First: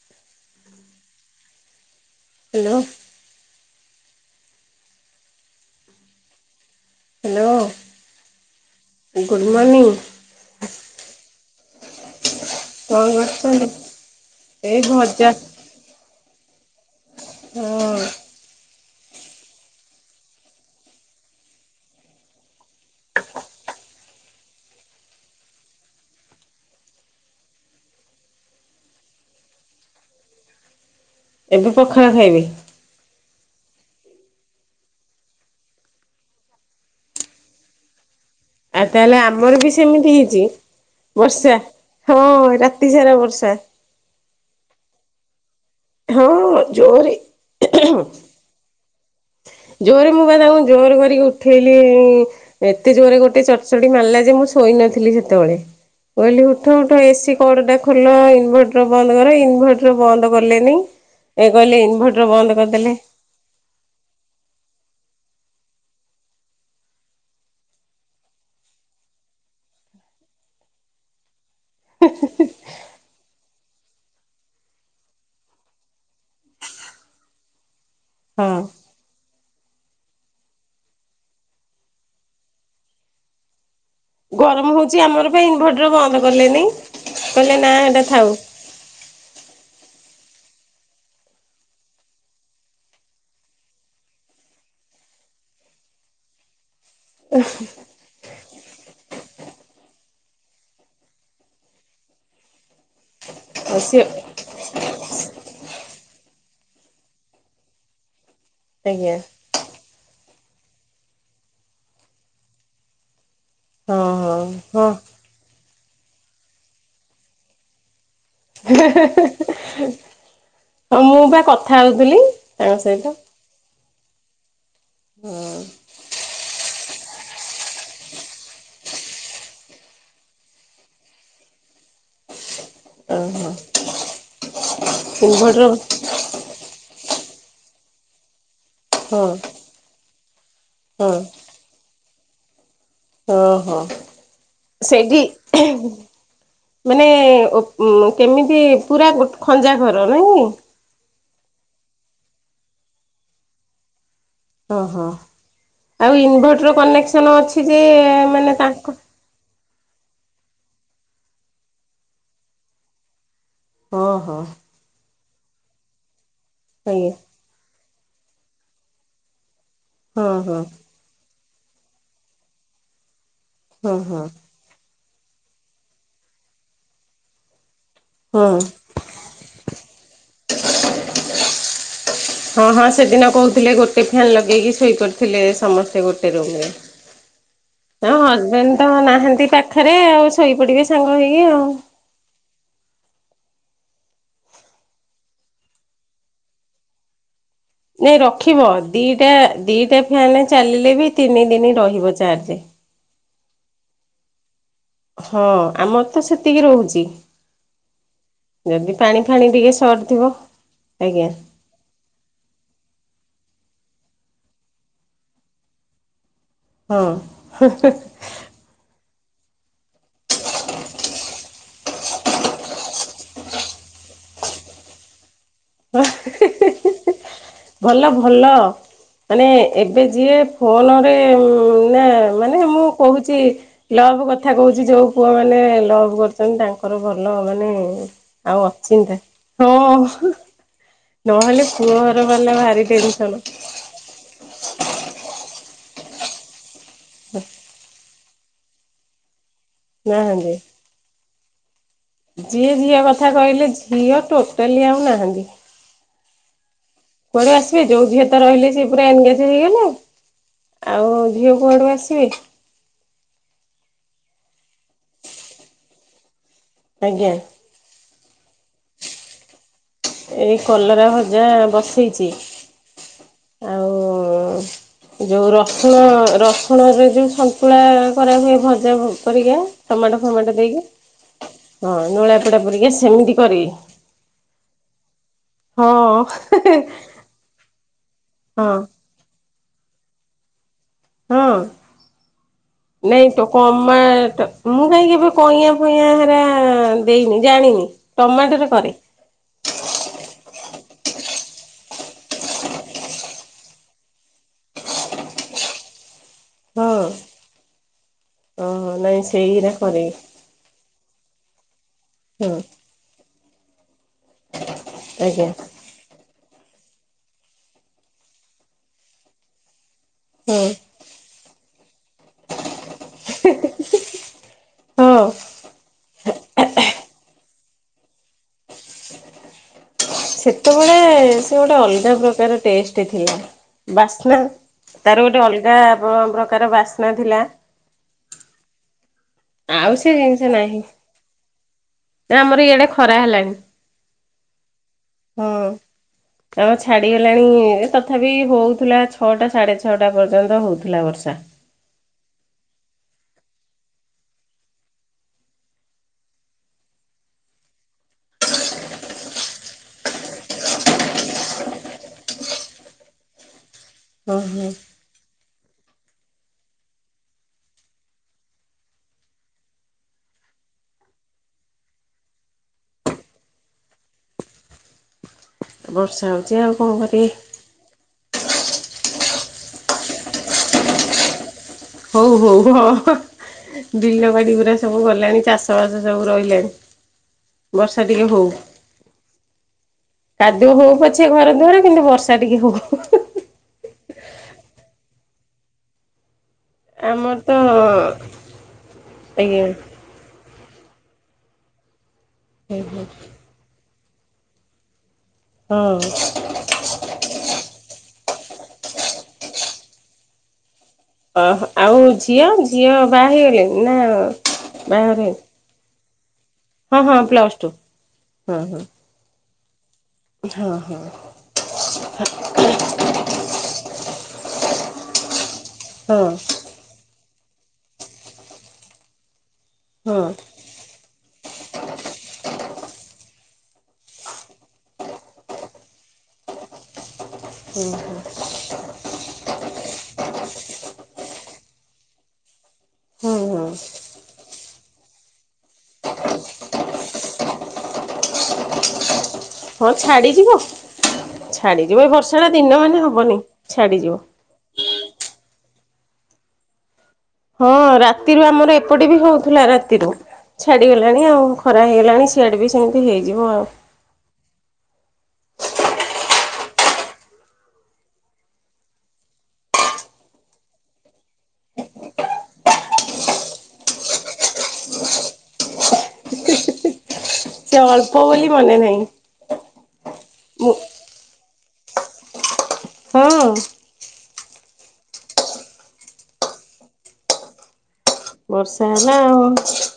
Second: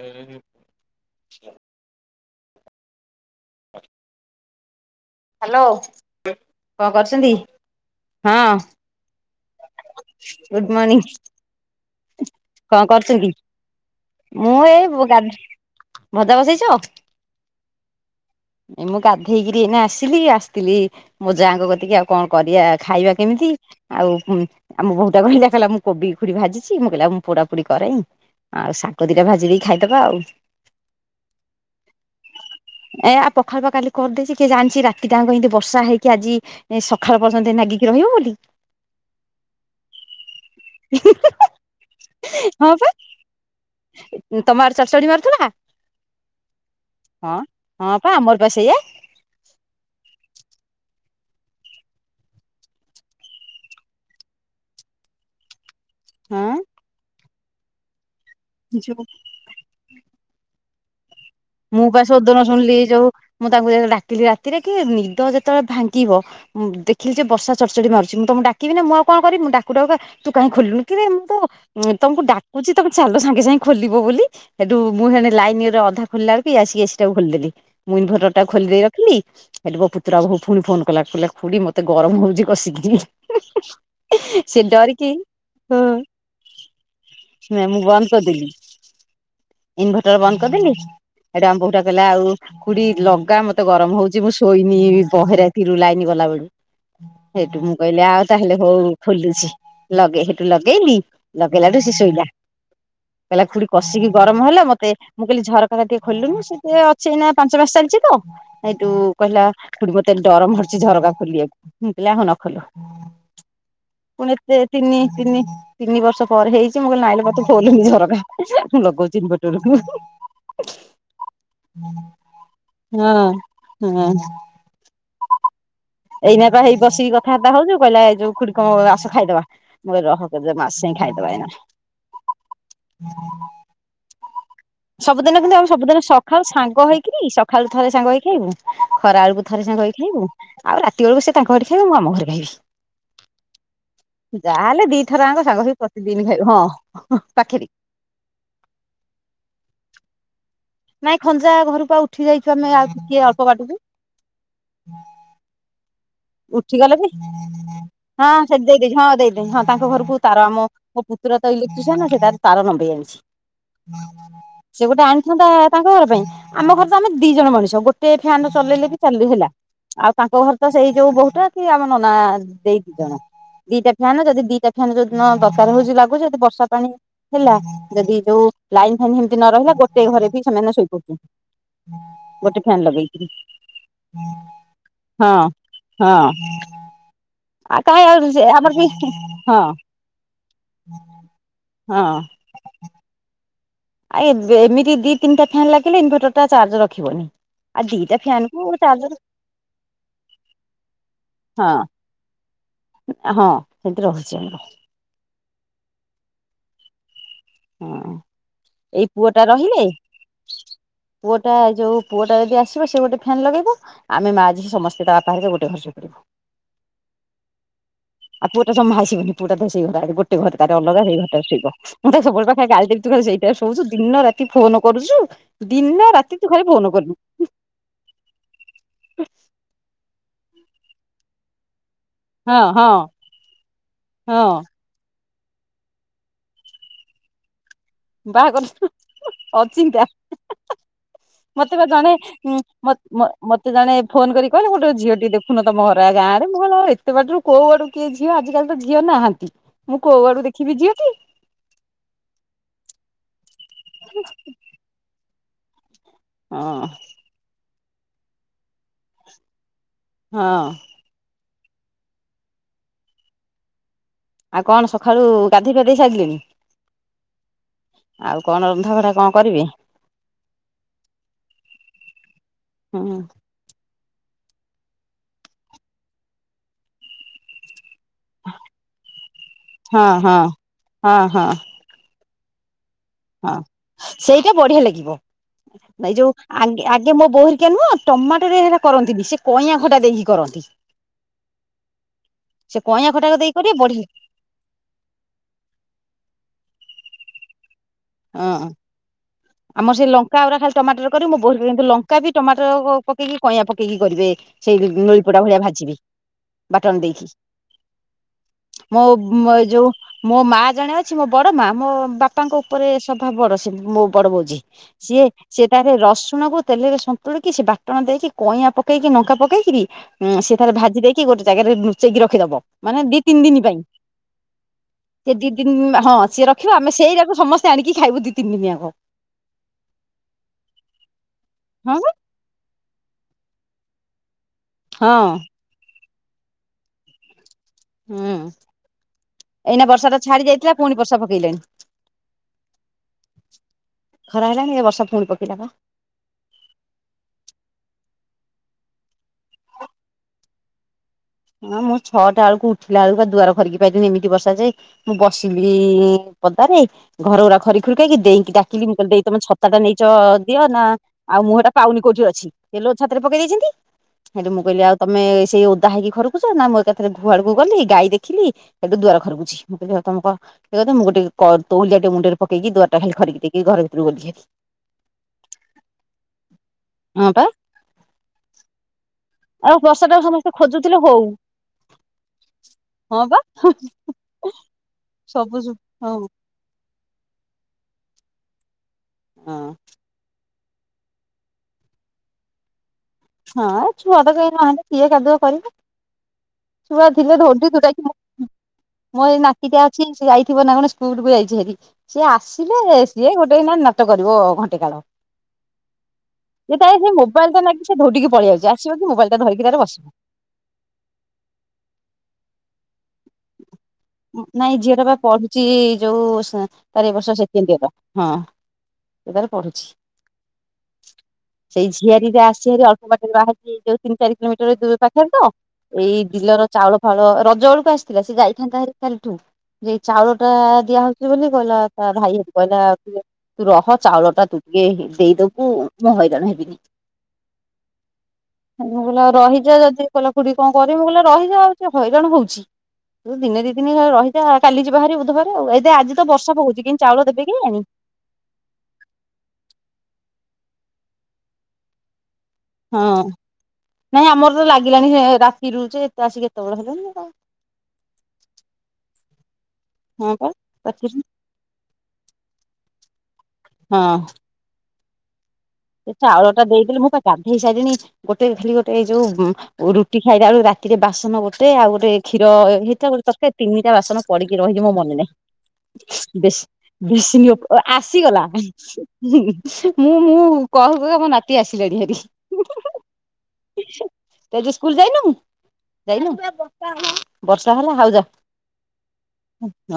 ଏ-ଏ-ଏ hello. [unintelligible] Hello କଣ କରୁଛନ୍ତି? Hello ହଁ ଗୁଡ଼୍ ମୋର୍ନିଂ। ଗୁଡ୍ ମର୍ଣ୍ଣିଂ କଣ କରୁଛନ୍ତି? ମୁଁ ଏ ଏଇ ଭଜା ଗାଧିକିରି ଭଜା ବସେଇଛ? ହଁ। ମୁଁ ଗାଧେଇକିରି ଏନା ଆସିଲି ଆସିଥିଲି ମୋ ଯାଙ୍କ କତିକି ଆଉ କଣ କରିବା ଖାଇବା କେମିତି? ଆଉ କୁଁ ଆମ ଭଉଣୀଟା କହିଲା ଚାଲ ମୁଁ କୋବି ଖବି ଭାଜିଛି ମୁଁ କହିଲି ଆ ମୁଁ ପୋଡା ପୋଡି କରେ। ଆଉ ଶାଗ ଦିଟା ଭାଜିକି ଖାଇଦେବା ଆଉ। ଏବେ ପଖାଳ ଖାଇବେ? ଏ ଆ ପଖାଳ ପା କାଲି କରଦେଇଛି କିଏ ଜାଣିଛି ରାତି ଯାଙ୍କ ଏମିତି ବର୍ଷା ହେଇକି ଆଜି ସକାଳ ପର୍ଯ୍ୟନ୍ତ ନାଗିକି ରହିବ ବୋଲି। ଏବେ ହେଲେ ଆମର ବି ସେମିତି ହେଇଛି। ବର୍ଷା ହଁ ହଁ ପା ରାତି ସାରା ବର୍ଷା। ତମ ହ୍ୱାଟସପ୍ ହଁ ଜୋରରେ ହଁ ହେଁ ହେଁ ହଁ ଆମର ପା ସେଇଆ। ଜୋରରେ ମଗାଯାଉ ମୁଁ ଜୋର କରିକି ଉଠେଇଲି ଏତେ ଜୋରରେ ଗୋଟେ ଚଟଚଡି ମାରିଲା ଯେ ମୁଁ ଶୋଇ ନଥିଲି ସେତେବେଳେ। କହିଲି ହଁ ଉଠ ଉଠ ଏସିି କଡଟା ଖୋଲ ଇନଭେଟର ଯୋଉ ବନ୍ଦ କର ଇନଭଟର ବନ୍ଦ ଗଲେନି। ମୁଁ ବା ଶୋଦନ ଶୁଣିଲି ଯୋଉ ମୁଁ ତାଙ୍କୁ ଯାଇଥିଲି ଡାକି ରାତିରେ କି ନିଦ ଯେତେବେଳେ ଭାଙ୍ଗିବ ମୁ ଦେଖିଲି ଯେ ବର୍ଷା ଚଡଚଡି ମାରୁଛି ମୁଁ ତମକୁ ଡାକିବି ନା ମୁଁ ଆଉ କଣ କରିମି ମୁଁ ଡାକୁ ଡାକୁ ତୁ କାହିଁ ଖୋଲିଲୁନି କିରେ ମୁଁ ତ ଉଁ ତମକୁ ଡାକୁଚି ତମେ ଚାଲ ସାଙ୍ଗେ ସାଙ୍ଗେ ଖୋଲିବ ବୋଲି ସେଠୁ ମୁଁ ହେନେ ଲାଇନରେ ଅଧା ଖୋଲିଲାବେଳକୁ ଇଏ ଆସିକି ଏସିଟାକୁ ଖୋଲିଦେଲି ମୁଇଁ ଇନଭଟର ଟା ହଁ ଖୋଲିଦେଇ ରଖିଲି ହେଲେ ବୋ ପୁତୁରବୋହୁ ପୁଣି ଫୋନ କଲା କହିଲ ଖୁଡି ମୋତେ ଗରମ ହଉଛି କଷିକିରି ହି ହି ହି। ଗରମ ହଉଛି ଆମର ବି ଇନଭଟର ବନ୍ଦ କଲେନି। କହିଲେ ନା ଏଇଟା ଥାଉ। ଇନଭେଟର ବନ୍ଦ କରିଦେଲିି। ସେଇଠୁ ଆମ ବୋହୁଟା କହିଲା ଆଉ ଖୁଡି ଲଗା ମୋତେ ଗରମ ହଉଛି ମୁଁ ଶୋଇନି ବହେ ରାତିରୁ ଲାଇନ ଗଲା ବେଳୁ ହେଇଠୁ ମୁଁ କହିଲି ଆଉ ତାହେଲେ ହଉ ଖୋଲୁଛି ଲଗେଇ ହେଠୁ ଲଗେଇଲିି ଲଗେଇଲାଠୁ ସେ ଶୋଇଲା। କହିଲା ଖୁଡି ଆଉ ସିଏ କସିକି ଗରମ ହେଲା ମୋତେ ମୁଁ କହିଲି ଝରକା ଟିକେ ଖୋଲିଲୁନି ସେ ଟିକେ ଅଛି ଏନା ପାଞ୍ଚ ମାସ ଚାଲିଛି ତ। ସେଇଠୁ ଆଜ୍ଞା କହିଲା ଖୁଡୀ ମୋତେ ଡର ମାଡୁଚି ଝରକା ଖୋଲିବାକୁ ମୁଁ କହିଲି ହୋଉ ନ ଖୋଲ। ହଁ ପୁଣି ହଁ ଏତେ ହଁ। ତିନି ତିନି ତିନି ବର୍ଷ ପରେ ହେଇଛି ମୁଁ କହିଲି ନାଇଁଲେ ମୋଟେ ଖୋଲନି ଝରକା। [unintelligible] ଲଗାଉଛି ଇନଭଟରରୁ। ହଁ ମୁଁ ବା କଥା ହଉଥିଲି ତାଙ୍କ ସହିତ ହଁ ହଁ। ହୁଁ। ଏଇନା ତ ହେଇ ବସିକି କଥାବାର୍ତ୍ତା ହଉଚୁ କହିଲା ଏଇ ଯୋଉ ଖୁଡି କଣ ଆସ ଖାଇଦେବା ମୁଁ କହିଲି ରହ ମା ଆସେ। ଖାଇଦେବା ଏଇନା ଓହୋ। ସବୁଦିନ କିନ୍ତୁ ଇନଭର୍ଟର ଆମେ ସବୁଦିନ ସକାଳୁ ସାଙ୍ଗ ହେଇକିରି ସକାଳୁ ଥରେ ସାଙ୍ଗ ହୋଇ ଖାଇବୁ। ହଁ ଖରା ବେଳକୁ ଥରେ ସାଙ୍ଗ ହେଇ ଖାଇବୁ ଆଉ ରାତି ବେଳକୁ ସେ ତାଙ୍କ ଘରେ ଖାଇବ ମୁଁ ଆମ ଘରେ ଖାଇବି। ଓ ହୋ। ଯାହାହେଲେ ଦିଥର ସେଇଠି ଆଙ୍କ ସାଙ୍ଗ ହେଇ ପ୍ରତିଦିନ ଖାଇବୁ ହଁ ମାନେ ପାଖରେ ଉଁ କେମିତି ପୁରା ଗୋ ଖଞ୍ଜା ଘର ନାଇଁ। ନାଇଁ ଖଞ୍ଜା ଘରକୁ ଆଉ ଉଠି ଯାଇ ପାରୁନୁ ଆମେ ଆଉ ଟିକେ ଅଳ୍ପ ବାଟକୁ ମାନେ ଓ ହୋ। ଆଉ ଇନଭଟର ଉଠିଗଲେ ବି କନେକ୍ସନ ଅଛି ଯେ ହଁ ମାନେ ସେଠି ଦେଇଦେଇଛି ତାଙ୍କ ହଁ ଦେଇଦେଇଛି ହଁ ତାଙ୍କ ଘରକୁ ତାର ଆମ ମୋ ପୁତୁର ତ ଇଲେକ୍ଟ୍ରିସିଆନ ସେ ତାର ତାର ନମ୍ବେଇ ଆଣିଚି। ଓହୋ ସେ ଗୋଟେ ଆଣିଥାନ୍ତା ତାଙ୍କ ଘର ପାଇଁ ଆମ ଘରେ ତ ଆମେ ଆଜ୍ଞା ଦି ଜଣ ମଣିଷ ଗୋ ଟେ ଫ୍ୟାନ ଚଲେଇଲେ ବି ଚାଲୁ ହେଲା ଆଉ ତାଙ୍କ ହଁ ଘର ହଁ ତ ସେଇ କୋଉଟା କି ଆମ ନନା ଦେଇ ଦି ଜଣ ଦିଟା ହଁ ହଁ ଫ୍ୟାନ ଯଦି ଦିଟା ଫ୍ୟାନ ନ ଦରକାର ହଉଛି ଲାଗୁଛି ଯଦି ବର୍ଷା ପାଣି ହେଲା ଯଦି ଯୋଉ ହଁ। ଲାଇନ ଫାଇନ୍ ସେମିତି ନ ରହିଲା ଗୋଟେ ଗୋଟେ ଘରେ ବି ସେମାନେ ଶୋଇପଡିବେ ହଁ ହଁ ସେଦିନ କହୁଥିଲେ ଗୋଟେ ଫ୍ୟାନ ଲଗେଇକି ଶୋଇପଡି ଥିଲେ ହଁ ସମସ୍ତେ ସେଇ ହଁ ଗୋଟେ ରୁମ ଆଉ କାହିଁ ରେ ହଁ ଆଉ ସେ ଆମର ହଜବେଣ୍ଡ ବି ତ ନାହାନ୍ତି ହଁ ପାଖରେ ଆଉ ଶୋଇପଡିବେ ସାଙ୍ଗ ହେଇକି ଆଉ। ହ ହଁ। ଆ ଏମିତି ଦି ତିନିଟା ଫ୍ୟାନ୍ ଲାଗିଲେ ଇନଭର୍ଟରଟା ଚାର୍ଜ ରଖିବନି। ଆଉ ଦିଟା ନାଇଁ ଫ୍ୟାନ କୁ ରଖିବ ଚାର୍ଜର ଦିଟା ଦିଟା ଫ୍ୟାନ ଚାଲିଲେ ବି ତିନି ଦିନ ହଁ ରହିବ ଚାର୍ଜ। ହଁ ସେଠି ରହୁଛି ଆମର ହଁ ଆମର ତ ସେତିକି ରହୁଛି। ହଁ। ଯଦି ଏଇ ପାଣି ପୁଅଟା ଫାଣି ଟିକେ ରହିଲେ ସରିଥିବ। ପୁଅଟା ଯୋଉ ପୁଅଟା ଯଦି ଆସିବ ସେ ଗୋଟେ ଫ୍ୟାନ ଲଗେଇବ ଆମେ ମା ଝିଅ ସମସ୍ତେ ତା ବାପା ଘରିକା ଗୋଟେ ଘରେ ଶୋଉଚୁ ହଁ। ପୁଅ ଟା ତ ସେଇ ଘରେ ଗୋଟେ ଘର ତାର ଅଲଗା ସେଇ ଘରେ ଶୋଇବ ମୁଁ ତା ସବୁ ମୁଁ ତାକୁ ଖାଲି ଗାଳି କରୁଛି ସେଇଟାରେ ଖାଲି ଶୋଉଛୁ ଦିନ ରାତି ଫୋନ କରୁଛୁ ଦିନ ରାତି ତୁ ଖାଲି ଫୋନ କଲୁ ଭଲ ଭଲ ମାନେ ଏବେ ଯିଏ ଫୋନରେ ନା ମାନେ ହଁ ମୁଁ ହଁ କହୁଛି ଲଭ ହଁ କଥା କହୁଛି ଯୋଉ ପୁଅମାନେ ଲଭ୍ କରଛନ୍ତି ତାଙ୍କର ଭଲ ମାନେ ଆଉ ବାହାଘର ଅଚିନ୍ତା ଅଚିନ୍ତା ହଁ ନହେଲେ ମତେ ଜଣେ ପୁଅଘର ବାଲା ଭାରି ଟେନସନ ମତେ ଜଣେ ଫୋନ କରି କହିଲେ ଗୋଟେ ଝିଅଟେ ଦେଖୁନ ତମ ଭରା ଗାଁ ରେ ମୁଁ ଏତେ ବାଟରୁ କୋଉ ଆଡୁ କିଏ ଝିଅ ଆଜିିକାଲି ତ ଝିଅ ନାହାନ୍ତି। ମୁଁ କୋଉ ଆଡୁ ନାହାନ୍ତି। ଦେଖିବି ଝିଅ କି ଯିଏ ଝିଅ କଥା କହିଲେ ଝିଅ ଟୋଟାଲି ଆଉ ନାହାନ୍ତି। ହଁ। କୁଆଡୁ ଆସିବେ ଯୋଉ ଝିଅ ତ ରହିଲେ ସେ ପୁରା ଏନଗେଜ ହେଇଗଲେ ଆଉ। ହଁ। ଝିଅ କୁଆଡୁ ଆସିବେ ଆଉ କଣ ସକାଳୁ ଗାଧୋଇ ପାଧେଇ ସାରିଲେଣିି? ଆଜ୍ଞା। ଆଉ କଣ ରନ୍ଧାବଢା କଣ କରିବେ? ଏଇ କଲରା ଭଜା ବସେଇଛି ହୁଁ ଆଉ। ଯୋଉ ରସୁଣ ରସୁଣରେ ଯୋଉ ସନ୍ତୁଳା କରା ହୁଏ ଭଜା ପରିକା ହଁ ଟମାଟୋ ହଁ ଫମାଟୋ ଦେଇକି ହଁ ହଁ ହଁ ନୁଳା ପୋଡା ପରିକା ସେମିତି ହଁ କରିବି ସେଇଟା ବଢିଆ ଲାଗିବ। ନାଇଁ ହଁ ଯୋଉ ଆଗେ ମୋ ବୋଉ ଘରିକା ନୁହଁ ଟମାଟୋରେ ହଁ ସେଟା କରନ୍ତି ସେ କଇଁଆ ଟା ଦେଇକି କରନ୍ତି। ହଁ। ସେ କଇଁଆ ନାଇଁ ଖଟା ତ ଦେଇ କରିବେ କମା ବଢିଆ ମୁଁ କାହିଁକି ଏବେ କଇଁଆ ଫଇଆ ହେରା ଦେଇନି ଜାଣିନି ହଁ ଟମାଟୋରେ କରେ। ଆମର ସେ ଲଙ୍କା ଗୁରା ଖାଲି ଟମାଟର କରିବି ମୋ ବୋଉ ଲଙ୍କା ବି ଟମାଟର ପକେଇକି କଇଁଆ ପକେଇକି କରିବେ? ସେଇ ନଳିପଟା ଭଳିଆ ଭାଜିବି ହଁ ବାଟଣ ଦେଇକି ଓହୋ ମୋ ନାଇଁ ସେଇରା ଯୋଉ କରିବି ମୋ ମା ଜଣେ ଅଛି ମୋ ବଡ ମା ମୋ ବାପାଙ୍କ ହଁ ଉପରେ ସଭା ବଡ ମୋ ବଡ ବୋଉ ଯିଏ ଆଜ୍ଞା ସେ ତାରେ ରସୁଣକୁ ତେଲରେ ସନ୍ତୁଳି କି ସେ ବାଟଣ ଦେଇକି କଇଁଆ, ପକେଇକି ଲଙ୍କା ପକେଇକିରି ହଁ ସେ ତାର ଭାଜି ଦେଇକି ଗୋଟେ ଜାଗାରେ ଲୁଚେଇକି ରଖିଦବ ମାନେ ଦି ତିନି ଦିନ ପାଇଁ। ହଁ ସେ ଦି ଦିନ ହଁ ସିଏ ରଖିବ ଆମେ ସେଇରାକୁ ସମସ୍ତେ ଆଣିକି ଖାଇବୁ ଦି ତିନି ଦିନ ଜାଙ୍କ। ହ। ସେତୋବେଳେ ସେ ଗୋଟେ ହଁ ବା ଅଲଗା ପ୍ରକାର ଟେଷ୍ଟ ଥିଲା। ବାସ୍ନା ତାର ହଁ ଗୋଟେ ଅଲଗା ପ୍ର ପ୍ରକାର ବାସ୍ନା ଥିଲା। ହୁଁ ଏଇନା ଆଉ ବର୍ଷାଟା ଛାଡି ଯାଇଥିଲା ପୁଣି ବର୍ଷା ପକେଇଲାଣି। ତା ଆମର ଇଆଡେ ଖରା ହେଲାଣି। ଖରା ହେଲାଣି ଏ ବର୍ଷା ପୁଣି ହଁ ପକେଇଲା ବା ଆମ ଛାଡିଗଲାଣି ଏ ତଥାପି ହଉଥିଲା ଛଅଟା ସାଢ଼େ ଛଅଟା ପର୍ଯ୍ୟନ୍ତ ହଉଥିଲା ବର୍ଷା। ନା ମୁଁ ଛଅଟା ବଳକୁ ଉଠିଲା ବଳକୁ ପା ଦୁଆର ଖରିକି ପାଇଲିନି ଏମିତି ବର୍ଷା ଯେ ମୁଁ ବସିଲି ପଦାରେ ଘର ଉରା ଖରି ଖୁରି କି ଦେଇକି ଡାକିଲି ମୁଁ କହିଲି ଦେଇ ତମେ ଛତା ଟା ନେଇଚ ଦିଅ ନା ଆଉ ମୁଁ ଏଇଟା ପାଉନି କଉଠି ଅଛି ସେ ଲୋ ଛାତରେ ପକେଇ ଦେଇଛନ୍ତି ହେଇଠୁ ମୁଁ ଓହୋ କହିଲି ଆଉ ତମେ ସେଇ ଓଦା ହେଇକି ନା ମୁଁ ଏକା ଥରେ ଘୁଆଡକୁ ଗଲି ଗାଈ ଦେଖିଲି ସେଠୁ ଦୁଆର ଖରୁଛି ମୁଁ ତମଏ କ ମୁଁ ଗୋଟେ କ ତଉଲିଆଟେ ମୁଣ୍ଡରେ ପକେଇକି ଦୁଆଟା ଖିରିକି ଦେଇକି ଘର ଭିତରୁକୁ ଗଲିହାରି। [inaudible] ବର୍ଷା ହଉଛି ଆଉ କଣ କରିବେ। ହଁ ପା ଆଉ ବର୍ଷା ଟା ସମସ୍ତେ ଖୋଜୁଥିଲେ ହଉ। ହଉ ହଉ ଅହ। ହଁ ପା ବିଲ ବାଡି ଗୁରା ସବୁ ଗଲାଣି ସବୁ ଚାଷ ବାସ ହଁ ସବୁ ରହିଲାଣିଲ ବର୍ଷା ଏହଉ। ହଁ। କାଦୁଅ ହଉ ପଛେ ଘର ଦୁଆରେ କିନ୍ତୁ ବର୍ଷା ଟିକେ ହଉ। ହଁ ଛୁଆଟା ତ କେହି ନହାନ୍ତି କିଏ କାଦୁଅ କରିବ। ଛୁଆ ଥିଲେ ଆମର ଧୌଡି ଧୋଡା କି ତ ମୋ ଏ ଆଜ୍ଞା ନାତିଟା ଅଛି ସେ ଯାଇଥିବ ନାଚ ସ୍କୁଲକୁ ଯାଇଚିହାରି ସିଏ ହୁଁ ଆସିଲେ ହୁଁ ସିଏ ଗୋଟେ ଏଇନା ନାଟ କରିବ ଘଣ୍ଟେ କାଳ। ହଁ ଯେ ତାର ସେ ମୋବାଇଲ ଟା ନାଚ ଉଠିକି ପଳେଇଆଉଚି ଆସିବ କି ମୋବାଇଲ ଟା ଧରିକି ତାର ବସିବ। ଓୋ ଆଉ ଝିଅ ଝିଅ ବାହା ହେଇଗଲେଣି ନା ନାଇଁ ଝିଅଟା ବାହାଘର ବା ହେଇନି? ପଢୁଛି ଯୋଉ ସା ତାର ଏବର୍ଷ ସେକେଣ୍ଡ ୟେର। ହଁ ସେ ତାର ପଢୁଛି। ହଁ ହଁ ସେଇ ଝିଆରିରେ ଆସିଚିହାରି ଅଳ୍ପ ବାଟରେ ବାହାରି ଯୋଉ ତିନି ଚାରି କିଲୋମିଟର ଦୂର ପାଖରେ ତ ଏଇ ହଁ ବିଲର ଚାଉଳ ଫାଉଉଳ ରଜ ବେଳକୁ ଆସିଥିଲା ସେ ଯାଇଥାନ୍ତା ହାରି କାଲିଠୁ ଯେ ହଁ ଚାଉଳ ଟା ଦିଆ ହଉଛି ବୋଲିି କହିଲା ତା ଭାଇ କଏଲା ତୁ ରହ ଚାଉଳ ଟା ତୁ ଟିକେ ଦେଇଦବୁ ମୁଁ ହଇରାଣ ହେବିନି। କୁମ୍ଭ ଭଲ ରହିଚ ସେ କହିଲା ଖୁଡୀ କଣ କହୁଚିମୁଁ କହିଲି ରହିଯା ସେ ହଇରଣ ହଉଛି। ତୁ ହଁ ଦିନ ହଁ ଦି ଦିନି ରହିଯାକାଲି ଯିବ ବାହାରି ବୁଧବାରେ ଆଉ ଏ ଆଜି ତ ବର୍ଷା ପକଉଛି କି ଚାଉଳ ଦେବେ କେଈଆଣି। ହଁ ଛାଡିଯିବ ଛାଡିଯିବ ଏ ବର୍ଷ ହଁ ନାଇଁ ଆମର ତ ଲାଗିଲାନି ସେ ରାତି ରୁଚେ ଏତେ ଆସିକି ଏତୋବେଳେ ହେଲେଣି। ହଁ ରାତିରୁ ଆମର ଏପଟେ ବି ହଉଥିଲା। ଦି ଧଉ ହଁ ପା ଛାଡିଗଲାଣି ଆଉ ଖରା ହେଇଗଲାଣି ସିଆଡେ ବି ସେମିତି ହେଇଯିବ ଆଉ। ହଁ। ସେ ଚାଉଳ ଟା ଦେଇଦେଲୁ ମୁଁ ତ ଗାଧେଇ ସାଇଲିଣି ଗୋଟେ ଖାଲି ଗୋଟେ ଏଇଜଉ ରୁଟି ଖାଇଲେ ବଳୁ ରାତିରେ ବାସନ ଗୋଟେ ଆଉ ଗୋଟେ କ୍ଷୀର ହେଇଥିଲା ଗୋଟେ ତରକାରି ତିନିଟା ବାସନ ପଡିକି ରହିଲି ମୋର ମନେ ନାହିଁ। [unintelligible] ସେ [unintelligible] ଅଳ୍ପ ଆସିଗଲା ବୋଲି ମନେ ନାହିଁ ମୁଁ ମୁଁ ଦେଖ ମୋ ନାତି ଆସିଲାଣିହାରି। ହଁ। ତୁ ଆଜି ସ୍କୁଲ ଯାଇନୁ ବର୍ଷା ହେଲା ହଉ ଯା। ବର୍ଷା ହେଲା ଆଉ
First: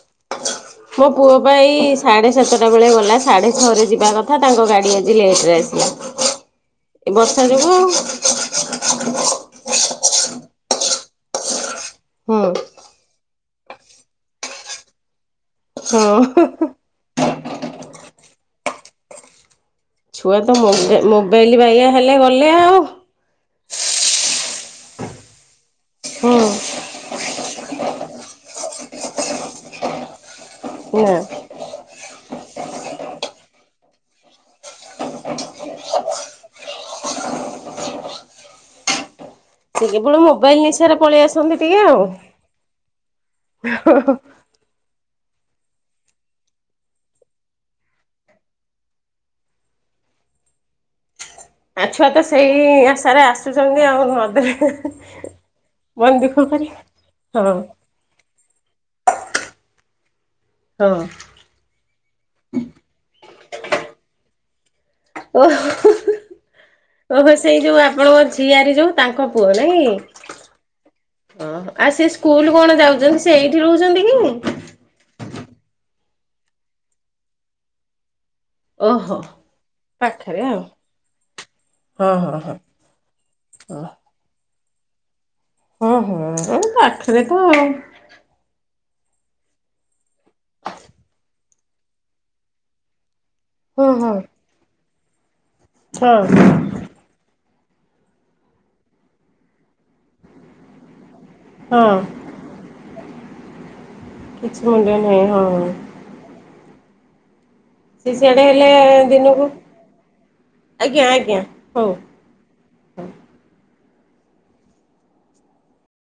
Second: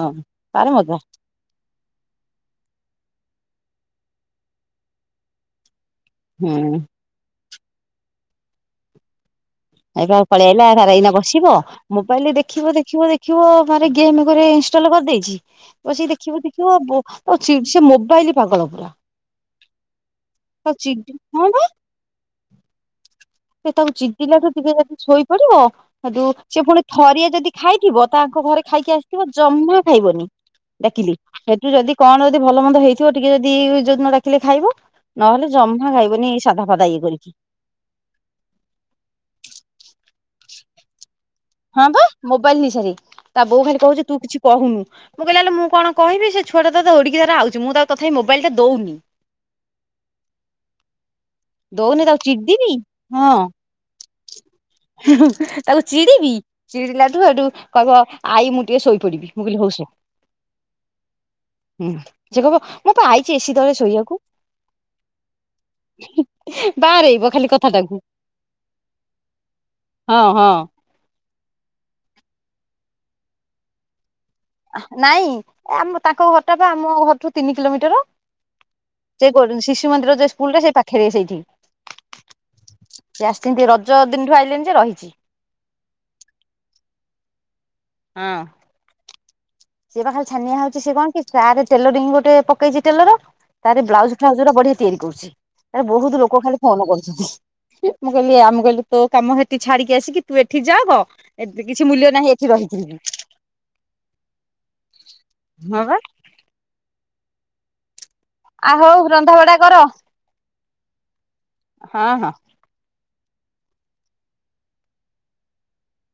ହଁ ତାର ମଜା ପୁଅ ପାଇଁ ଏଇ ସାଢେ ସାତଟା ବେଳେ ଗଲା। ସାଢ଼େ ଛଅରେ ଯିବା କଥା ତାଙ୍କ ଗାଡ଼ି ଆଜି ଲେଟରେ ଆସିଲା। ହୁଁ। ଫେରିବ ଆଉ ଏବେ ଆଉ ପଳେଇ ଆଇଲା, ତାର ଏଇନା ବସିବ। ମୋବାଇଲରେ ହୁଁ ଦେଖିବ, ଦେଖିବ, ଦେଖ ଦେଖିବ। ମାନେ ଗେମ୍ ଗୁରେ ଇନଷ୍ଟଲ କରିଦେଇଚ। ବସିକି ଦେଖିବ, ହଁ। ଦେଖିବ [unintelligible] ମୋବାଇଲ ପାଗଳ ପୁରା। ଛୁଆ ତ ମ ତାକୁ ଚିଡି ହଁ ମୋବାଇଲ ବା ବାଇଆ ହେଲେ ଗଲେ ଆଉ। ତାକୁ ଚିଡିଲା ଠୁ ଟିକେ ଯଦି ଶୋଇପଡିବ। କିନ୍ତୁ ହୁଁ ସେ ପୁଣି ଥରିଏ ଯଦି ଖାଇଥିବ ତାଙ୍କ ଘରେ ଖାଇକି ଆସିଥିବ ଜମା ଖାଇବନି। ନା। ଡାକିଲି ହେଠୁ ଯଦି କଣ ଯଦି ଭଲ ମନ୍ଦ ହେଇଥିବ ଟିକେ ଯଦି ଯୋଦିନ ଡାକିଲେ ଖାଇବ। ନହେଲେ ଜମା ଖାଇବନି ଏଇ ସାଧା ଫାଦା ଇଏ କରିକି। ସେ କେବଳ ମୋବାଇଲ ନିଶାରେ ପଳେଇଆସି ହଁ ପା ମୋବାଇଲ ନିଶା ରେ। ତା ବୋଉ ଖାଲି କହୁଚି ତୁ କିଛି କହୁନୁ। ମୁଁ କହିଲି ଆଲୋ ମୁଁ କଣ କହିବି ସେ ଛୁଆଟା ତ ଧଉଡିକି ତାର ଆଉଚି। ମୁଁ ତାକୁ ତଥାପି ମୋବାଇଲଟା ଦଉନି। [inaudible] ଆ ଦଉନି ଛୁଆ ତାକୁ ତ ସେଇ ଚିଡିବି। ଆଶାରେ ହଁ ଆସୁଛନ୍ତି ଆଉ ନଦେଲେ ତାକୁ ମନ ଚିଡିବି ଦୁଃଖ କରିବେ। ଚିଡିଲାଠୁ ହଁ ହେଠୁ କହିବ ଆଈ ମୁଁ ଟିକେ ଶୋଇପଡିବି। ମୁଁ କହିଲି ହଉ ସୋ। ହଁ ସେ କହିବ ମୁଁ ପରା ଆଇଚି ଏସିି ତଳେ ଶୋଇବାକୁ। ଓ ହୋ। ବାରେଇବ ଓହୋ ଖାଲି ସେଇ ଯୋଉ କଥାଟାକୁ ଆପଣଙ୍କ ଝିଆରୀ ଯୋଉ ତାଙ୍କ ପୁଅ ନାଇଁ ହଁ ହଁ। କି। ଆଉ ସେ ସ୍କୁଲ କଣ ଯାଉଛନ୍ତି ସେ ଏଇଠି ରହୁଛନ୍ତି କି? ନାଇଁ ଏ ଆମ ତାଙ୍କ ଘରଟା ବା ଆମ ଘରଠୁ ତିନି କିଲୋମିଟର। ଓହୋ [unintelligible] ଶିଶୁ ମନ୍ଦିର ଯୋଉ ପାଖରେ ସ୍କୁଲ ଆଉ। ଟା ସେଇ ପାଖରେ ସେଇଠି। ହଁ ହଁ ହଁ ସେ ଆସିଛନ୍ତି। ହଁ। ରଜ ଦିନଠୁ ଆଇଲେଣି ଯେ ରହିଚି। ହଁ ହଉ। ଏଇ ପାଖରେ ତ ଆଉ। ହଁ। ସିଏ ପା ଖାଲି ଛାନିଆ ହଉଚି। ସିଏ କଣ କି ତାର ଟେଲରିଂ ଗୋଟେ ପକେଇଛି ଟେଲର। ତାର ହଁ ବ୍ଲାଉଜ ଫ୍ଲାଉଜ୍ ବଢିଆ ତିଆରି କରୁଚି। ତାର ବହୁତ ଲୋକ ହଁ ଖାଲି ଫୋନ କରୁଛନ୍ତି। ମୁଁ କହିଲି ଆ ମୁଁ କହିଲି ତୋ କାମ ହେଠି ଛାଡ଼ି ଆସିକି ତୁ ଏଠି ଜଗ। ଏ କିଛି ହଁ। ମୂଲ୍ୟ ନାହିଁ ଏଠି ରହିକି। କିଛି ମୂଲ୍ୟ ନାହିଁ। ହଁ। ସେ ସିଆଡେ ହେଲେ ଆ ହଉ ରନ୍ଧା ଦିନକୁ ବଢା କର ଆଜ୍ଞା ଆଜ୍ଞା। ହଉ। ହଁ ହଁ। [inaudible]